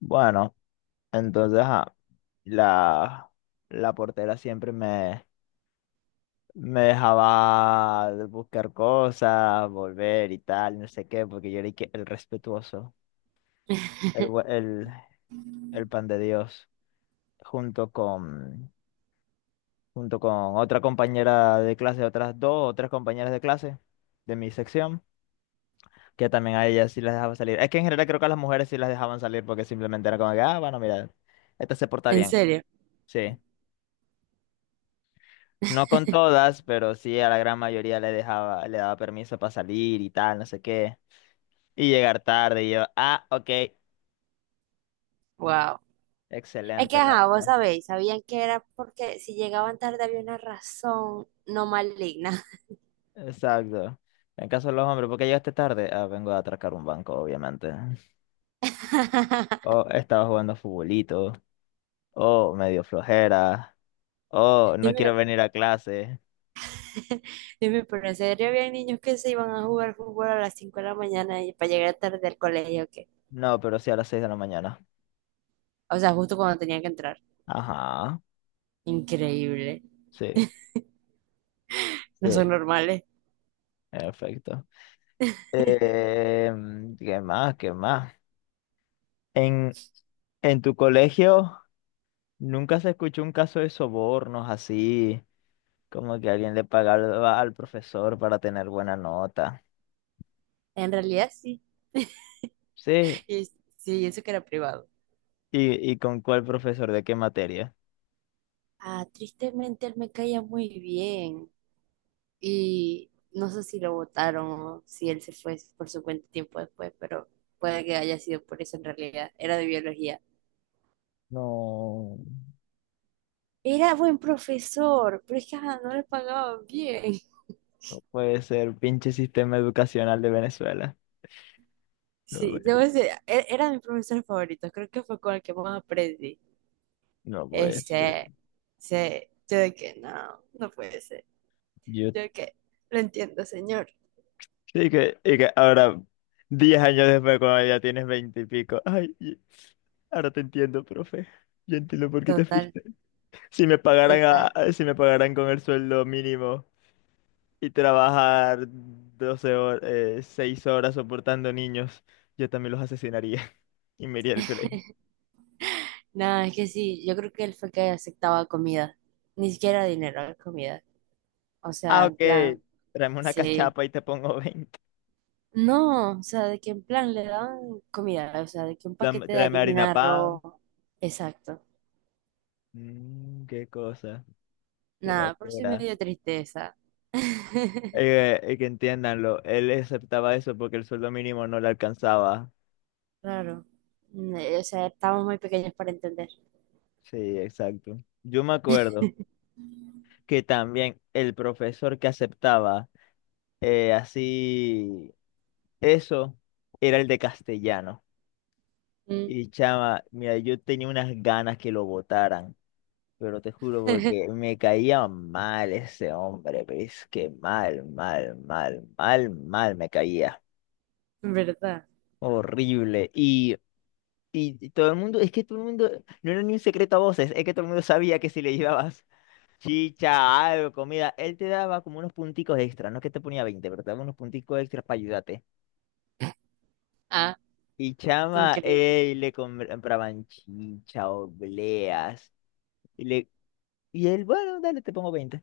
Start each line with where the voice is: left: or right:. left: Bueno, entonces, ajá, la, la portera siempre me dejaba buscar cosas, volver y tal, no sé qué, porque yo era y que el respetuoso, el, bu- el, el pan de Dios, junto con, junto con otra compañera de clase, otras dos o tres compañeras de clase de mi sección, que también a ellas sí las dejaba salir. Es que en general creo que a las mujeres sí las dejaban salir porque simplemente era como que, ah, bueno, mira, esta se porta
right: En
left: bien,
right: serio.
left: sí. No con todas, pero sí a la gran mayoría le dejaba, le daba permiso para salir y tal, no sé qué. Y llegar tarde y yo, ah, ok,
right: Wow. Es que,
left: excelente, la
right: ajá, vos
left: verdad.
right: sabéis, sabían que era porque si llegaban tarde había una razón no maligna.
left: Exacto. En caso de los hombres, ¿por qué llegaste tarde? Ah, vengo a atracar un banco, obviamente. O estaba jugando futbolito, o medio flojera, o no quiero
right: Dime,
left: venir a clase.
right: dime, pero en serio había niños que se iban a jugar fútbol a las 5 de la mañana y para llegar tarde al colegio, ¿qué?
left: No, pero sí a las seis de la mañana.
right: O sea, justo cuando tenían que entrar.
left: Ajá,
right: Increíble.
left: sí, sí,
right: No son normales.
left: perfecto. Eh, ¿Qué más? ¿Qué más? En, en tu colegio nunca se escuchó un caso de sobornos así, como que alguien le pagaba al profesor para tener buena nota.
right: En realidad sí.
left: Sí,
right: Y, sí, y eso que era privado.
left: ¿y con cuál profesor de qué materia?
right: Ah, tristemente él me caía muy bien. Y no sé si lo votaron o si él se fue por su cuenta tiempo después, pero puede que haya sido por eso en realidad. Era de biología.
left: No,
right: Era buen profesor, pero es que ajá, no le pagaban bien.
left: no puede ser, pinche sistema educacional de Venezuela. No,
right: Sí, debo decir, era mi profesor favorito, creo que fue con el que más aprendí.
left: no puede ser.
right: Ese, ese, yo de que no, no puede ser.
left: Yo,
right: Yo de que lo entiendo, señor.
left: y que ahora, 10 años después, cuando ya tienes 20 y pico, ay, ahora te entiendo, profe. Yo entiendo por qué te fui.
right: Total,
left: Si me pagaran
right: total.
left: a- si me pagaran con el sueldo mínimo y trabajar 12 horas, 6 horas soportando niños, yo también los asesinaría y me iría al colegio.
right: No, es que sí, yo creo que él fue que aceptaba comida, ni siquiera dinero, comida. O sea,
left: Ah,
right: en
left: ok.
right: plan,
left: Tráeme una
right: sí.
left: cachapa y te pongo veinte.
right: No, o sea, de que en plan le dan comida, o sea, de que un paquete de
left: Tráeme harina
right: harina,
left: pan.
right: arroz. Exacto.
left: Mm, qué cosa. Qué
right: Nada, por eso me
left: locura.
right: dio tristeza.
left: Que entiéndanlo. Él aceptaba eso porque el sueldo mínimo no le alcanzaba.
right: Claro. O sea, estábamos muy pequeños para entender.
left: Sí, exacto. Yo me acuerdo que también el profesor que aceptaba, así. Eso era el de castellano.
right: Mm.
left: Y, chama, mira, yo tenía unas ganas que lo votaran, pero te juro porque me caía mal ese hombre, pero que mal, mal, mal, mal, mal me caía.
right: ¿Verdad?
left: Horrible. Y todo el mundo, es que todo el mundo, no era ni un secreto a voces, es que todo el mundo sabía que si le llevabas chicha, algo, comida, él te daba como unos punticos extra, no es que te ponía 20 pero te daba unos punticos extras para ayudarte.
right: Ah,
left: Y, chama,
right: increíble.
left: le compraban chicha, obleas. Y, y él, bueno, dale, te pongo veinte.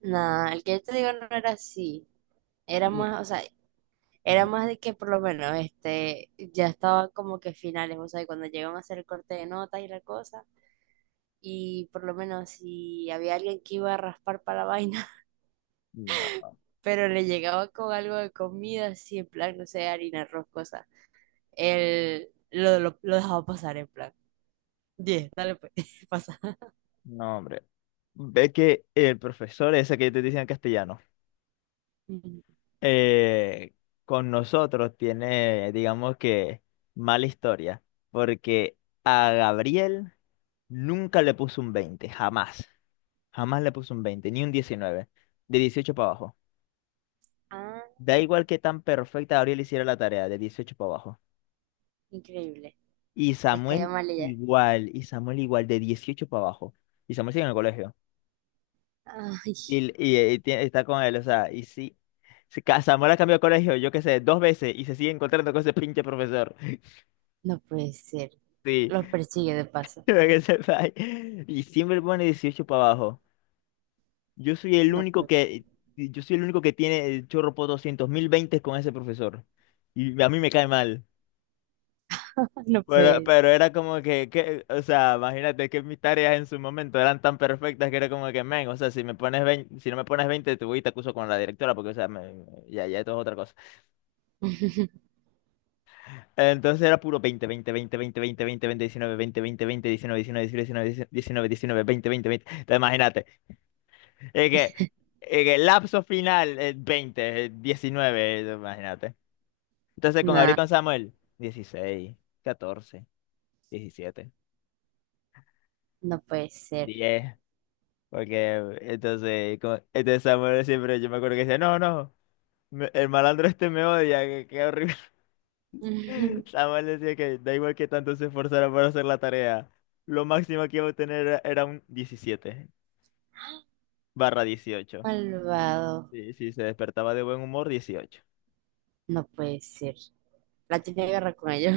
right: Nah, el que yo te digo no era así. Era
left: Y-
right: más, o sea, era
left: no,
right: más de que por lo menos este ya estaba como que finales, o sea, y cuando llegan a hacer el corte de notas y la cosa. Y por lo menos si había alguien que iba a raspar para la vaina,
left: no,
right: pero le llegaba con algo de comida, así en plan, no sé, harina, arroz, cosas, él lo dejaba pasar en plan. 10, dale pues, pasa.
left: no, hombre. Ve que el profesor ese que yo te decía en castellano,
right: Ujú.
left: eh, con nosotros tiene, digamos que, mala historia. Porque a Gabriel nunca le puso un 20 jamás. Jamás le puso un 20 ni un 19. De 18 para abajo.
right: Ah,
left: Da igual que tan perfecta Gabriel hiciera la tarea, de 18 para abajo.
right: increíble. Descaya mal ella.
left: Y Samuel igual, de 18 para abajo. Y Samuel sigue en el colegio.
right: Ay,
left: Está con él, o sea, y sí. Samuel ha cambiado de colegio, yo qué sé, dos veces y se sigue encontrando con ese pinche profesor.
right: no puede ser.
left: Sí,
right: Los persigue de paso.
left: para que sepáis. Y siempre pone 18 para abajo. Yo soy el
right: No
left: único
right: puede ser.
left: que, yo soy el único que tiene el chorro por 200.000 20 con ese profesor. Y a mí me cae mal.
right: No
left: Pero,
right: puede ser.
left: pero era como o sea, imagínate que mis tareas en su momento eran tan perfectas que era como que, men, o sea, si me pones 20, si no me pones 20, te voy y te acuso con la directora, porque, o sea, ya, ya, esto es otra cosa. Entonces era puro veinte, veinte, veinte, veinte, veinte, veinte, 20, 19, 20, 20, 20, diecinueve, diecinueve, diecinueve, diecinueve, 19, 19, veinte, 20, 20. Entonces imagínate, es que, es que el lapso final es 20, es 19, imagínate. Entonces con Gabriel y
right: Nah,
left: con Samuel, dieciséis, catorce, diecisiete,
right: no puede ser.
left: diez. Porque entonces, este Samuel siempre, yo me acuerdo que decía, no, no, el malandro este me odia, que qué horrible. Samuel decía que da igual que tanto se esforzara por hacer la tarea, lo máximo que iba a obtener era un 17/18.
right: Malvado.
left: Sí, sí, se despertaba de buen humor, 18.
right: No puede ser. La tiene guerra con ellos.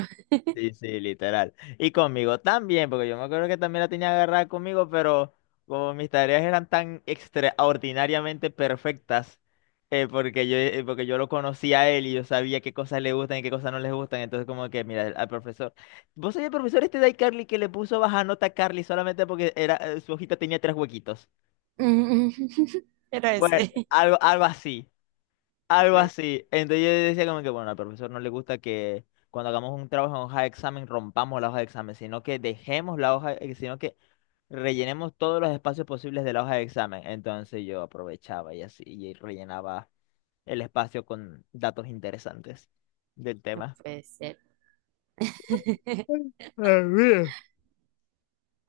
left: Sí, sí, literal. Y conmigo también, porque yo me acuerdo que también la tenía agarrada conmigo, pero como mis tareas eran tan extraordinariamente perfectas, porque yo lo conocía a él y yo sabía qué cosas le gustan y qué cosas no les gustan, entonces como que, mira, al profesor, ¿vos sois el profesor este de iCarly que le puso baja nota a Carly solamente porque era, su hojita tenía tres huequitos?
right: Mm, era
left: Bueno,
right: ese.
left: algo, algo así.
right: No
left: Algo
right: puede,
left: así. Entonces yo decía como que, bueno, al profesor no le gusta que cuando hagamos un trabajo en hoja de examen rompamos la hoja de examen, sino que dejemos la hoja, sino que rellenemos todos los espacios posibles de la hoja de examen. Entonces yo aprovechaba y así, y rellenaba el espacio con datos interesantes del
right: no
left: tema.
right: puede ser.
left: Ah, mira.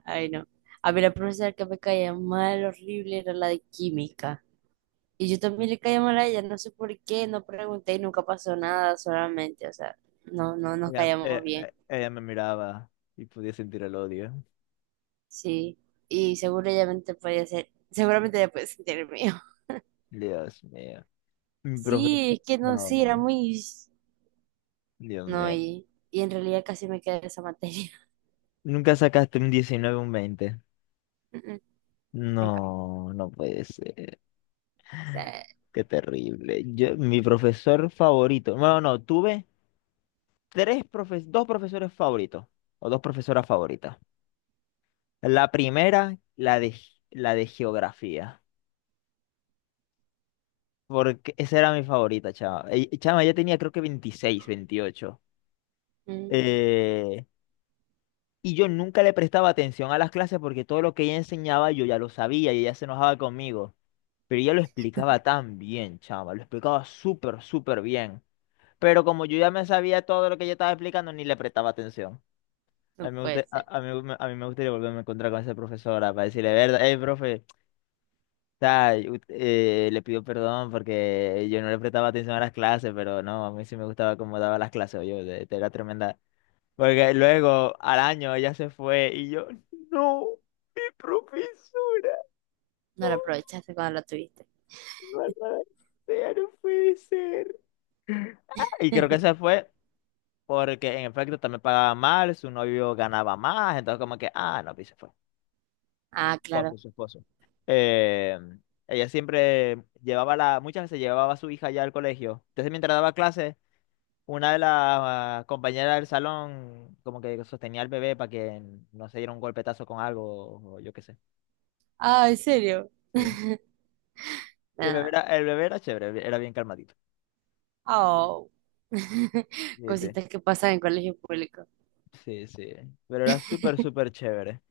right: Ay, no. A mí la profesora que me caía mal, horrible, era la de química. Y yo también le caía mal a ella, no sé por qué, no pregunté y nunca pasó nada, solamente, o sea, no nos
left: Ella,
right: caíamos
left: eh,
right: bien.
left: eh, ella me miraba y podía sentir el odio.
right: Sí, y seguramente podía ser, seguramente ella puede sentir el mío.
left: Dios mío. Mi
right: Sí,
left: profesor.
right: es que no,
left: No,
right: sí, era muy...
left: Dios
right: No,
left: mío.
right: y en realidad casi me quedé esa materia.
left: ¿Nunca sacaste un 19 o un 20?
right: Mm, mm, nunca.
left: No, no puede ser.
right: O sea,
left: Qué terrible. Yo, mi profesor favorito. Bueno, no, tuve tres profes, dos profesores favoritos o dos profesoras favoritas. La primera, la de, la de geografía, porque esa era mi favorita, chama. Chama, ya tenía creo que veintiséis, veintiocho.
right: mm,
left: Eh, y yo nunca le prestaba atención a las clases porque todo lo que ella enseñaba yo ya lo sabía y ella se enojaba conmigo. Pero ella lo explicaba tan bien, chama, lo explicaba súper, súper bien. Pero como yo ya me sabía todo lo que ella estaba explicando, ni le prestaba atención.
right: no
left: A mí me
right: puede
left: gusta,
right: ser.
left: a mí me gustaría volverme a encontrar con esa profesora para decirle, verdad, hey, profe, o sea, yo, le pido perdón porque yo no le prestaba atención a las clases, pero no, a mí sí me gustaba cómo daba las clases, yo era tremenda. Porque luego, al año, ella se fue y yo, no, mi profesora,
right: No lo aprovechaste cuando lo tuviste.
left: maldita sea, no, no puede ser. Y creo que esa fue. Porque en efecto también pagaba mal, su novio ganaba más, entonces como que, ah, no, pues se fue.
right: Ah,
left: Esposo,
right: claro.
left: su esposo. Eh, Ella siempre llevaba la, muchas veces llevaba a su hija ya al colegio. Entonces mientras daba clases, una de las, compañeras del salón como que sostenía al bebé para que no se diera un golpetazo con algo, o yo qué sé.
right: Ah, ¿en serio?
left: Sí. Y
right: Nah.
left: el bebé era chévere, era bien calmadito.
right: Oh,
left: Sí, sí,
right: cositas que pasan en colegio público.
left: sí, sí. Pero era súper, súper chévere.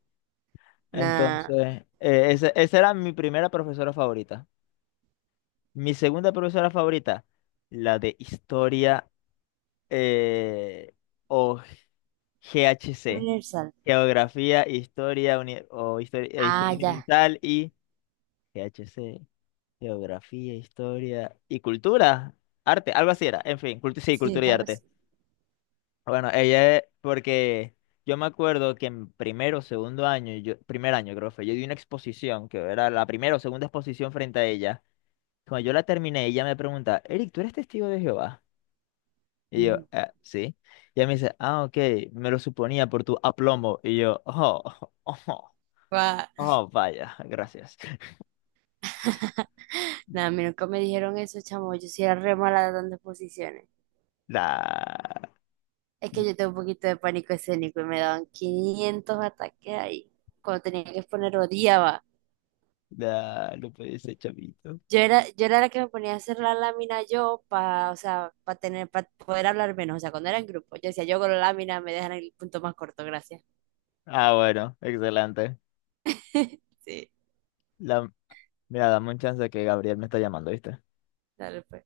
right: Nada.
left: Entonces, esa era mi primera profesora favorita. Mi segunda profesora favorita, la de historia, eh, o GHC,
right: Universal.
left: Geografía, Historia,
right: Ah,
left: historia
right: ya.
left: Universal, y GHC, Geografía, Historia y Cultura, Arte, algo así era, en fin, sí,
right: Sí,
left: Cultura y
right: algo así.
left: Arte. Bueno, ella, porque yo me acuerdo que en primero o segundo año, yo, primer año creo que fue, yo di una exposición, que era la primera o segunda exposición frente a ella. Cuando yo la terminé, ella me pregunta, Eric, ¿tú eres testigo de Jehová? Y yo,
right: Ujú.
left: sí. Y ella me dice, ah, ok, me lo suponía por tu aplomo. Y yo, oh, oh,
right: Va.
left: oh, vaya, gracias.
right: Nada, a mí nunca me dijeron eso, chamo. Yo sí era re mala dando exposiciones.
left: La,
right: Es que yo tengo un poquito de pánico escénico y me daban 500 ataques ahí. Cuando tenía que exponer, odiaba.
left: lo pediste, chavito.
right: Yo era la que me ponía a hacer la lámina yo para, o sea, para poder hablar menos. O sea, cuando era en grupo, yo decía, yo con la lámina me dejan el punto más corto, gracias.
left: Ah, bueno, excelente.
right: Sí,
left: La, Mira, dame un chance que Gabriel me está llamando, ¿viste?
right: dale pues.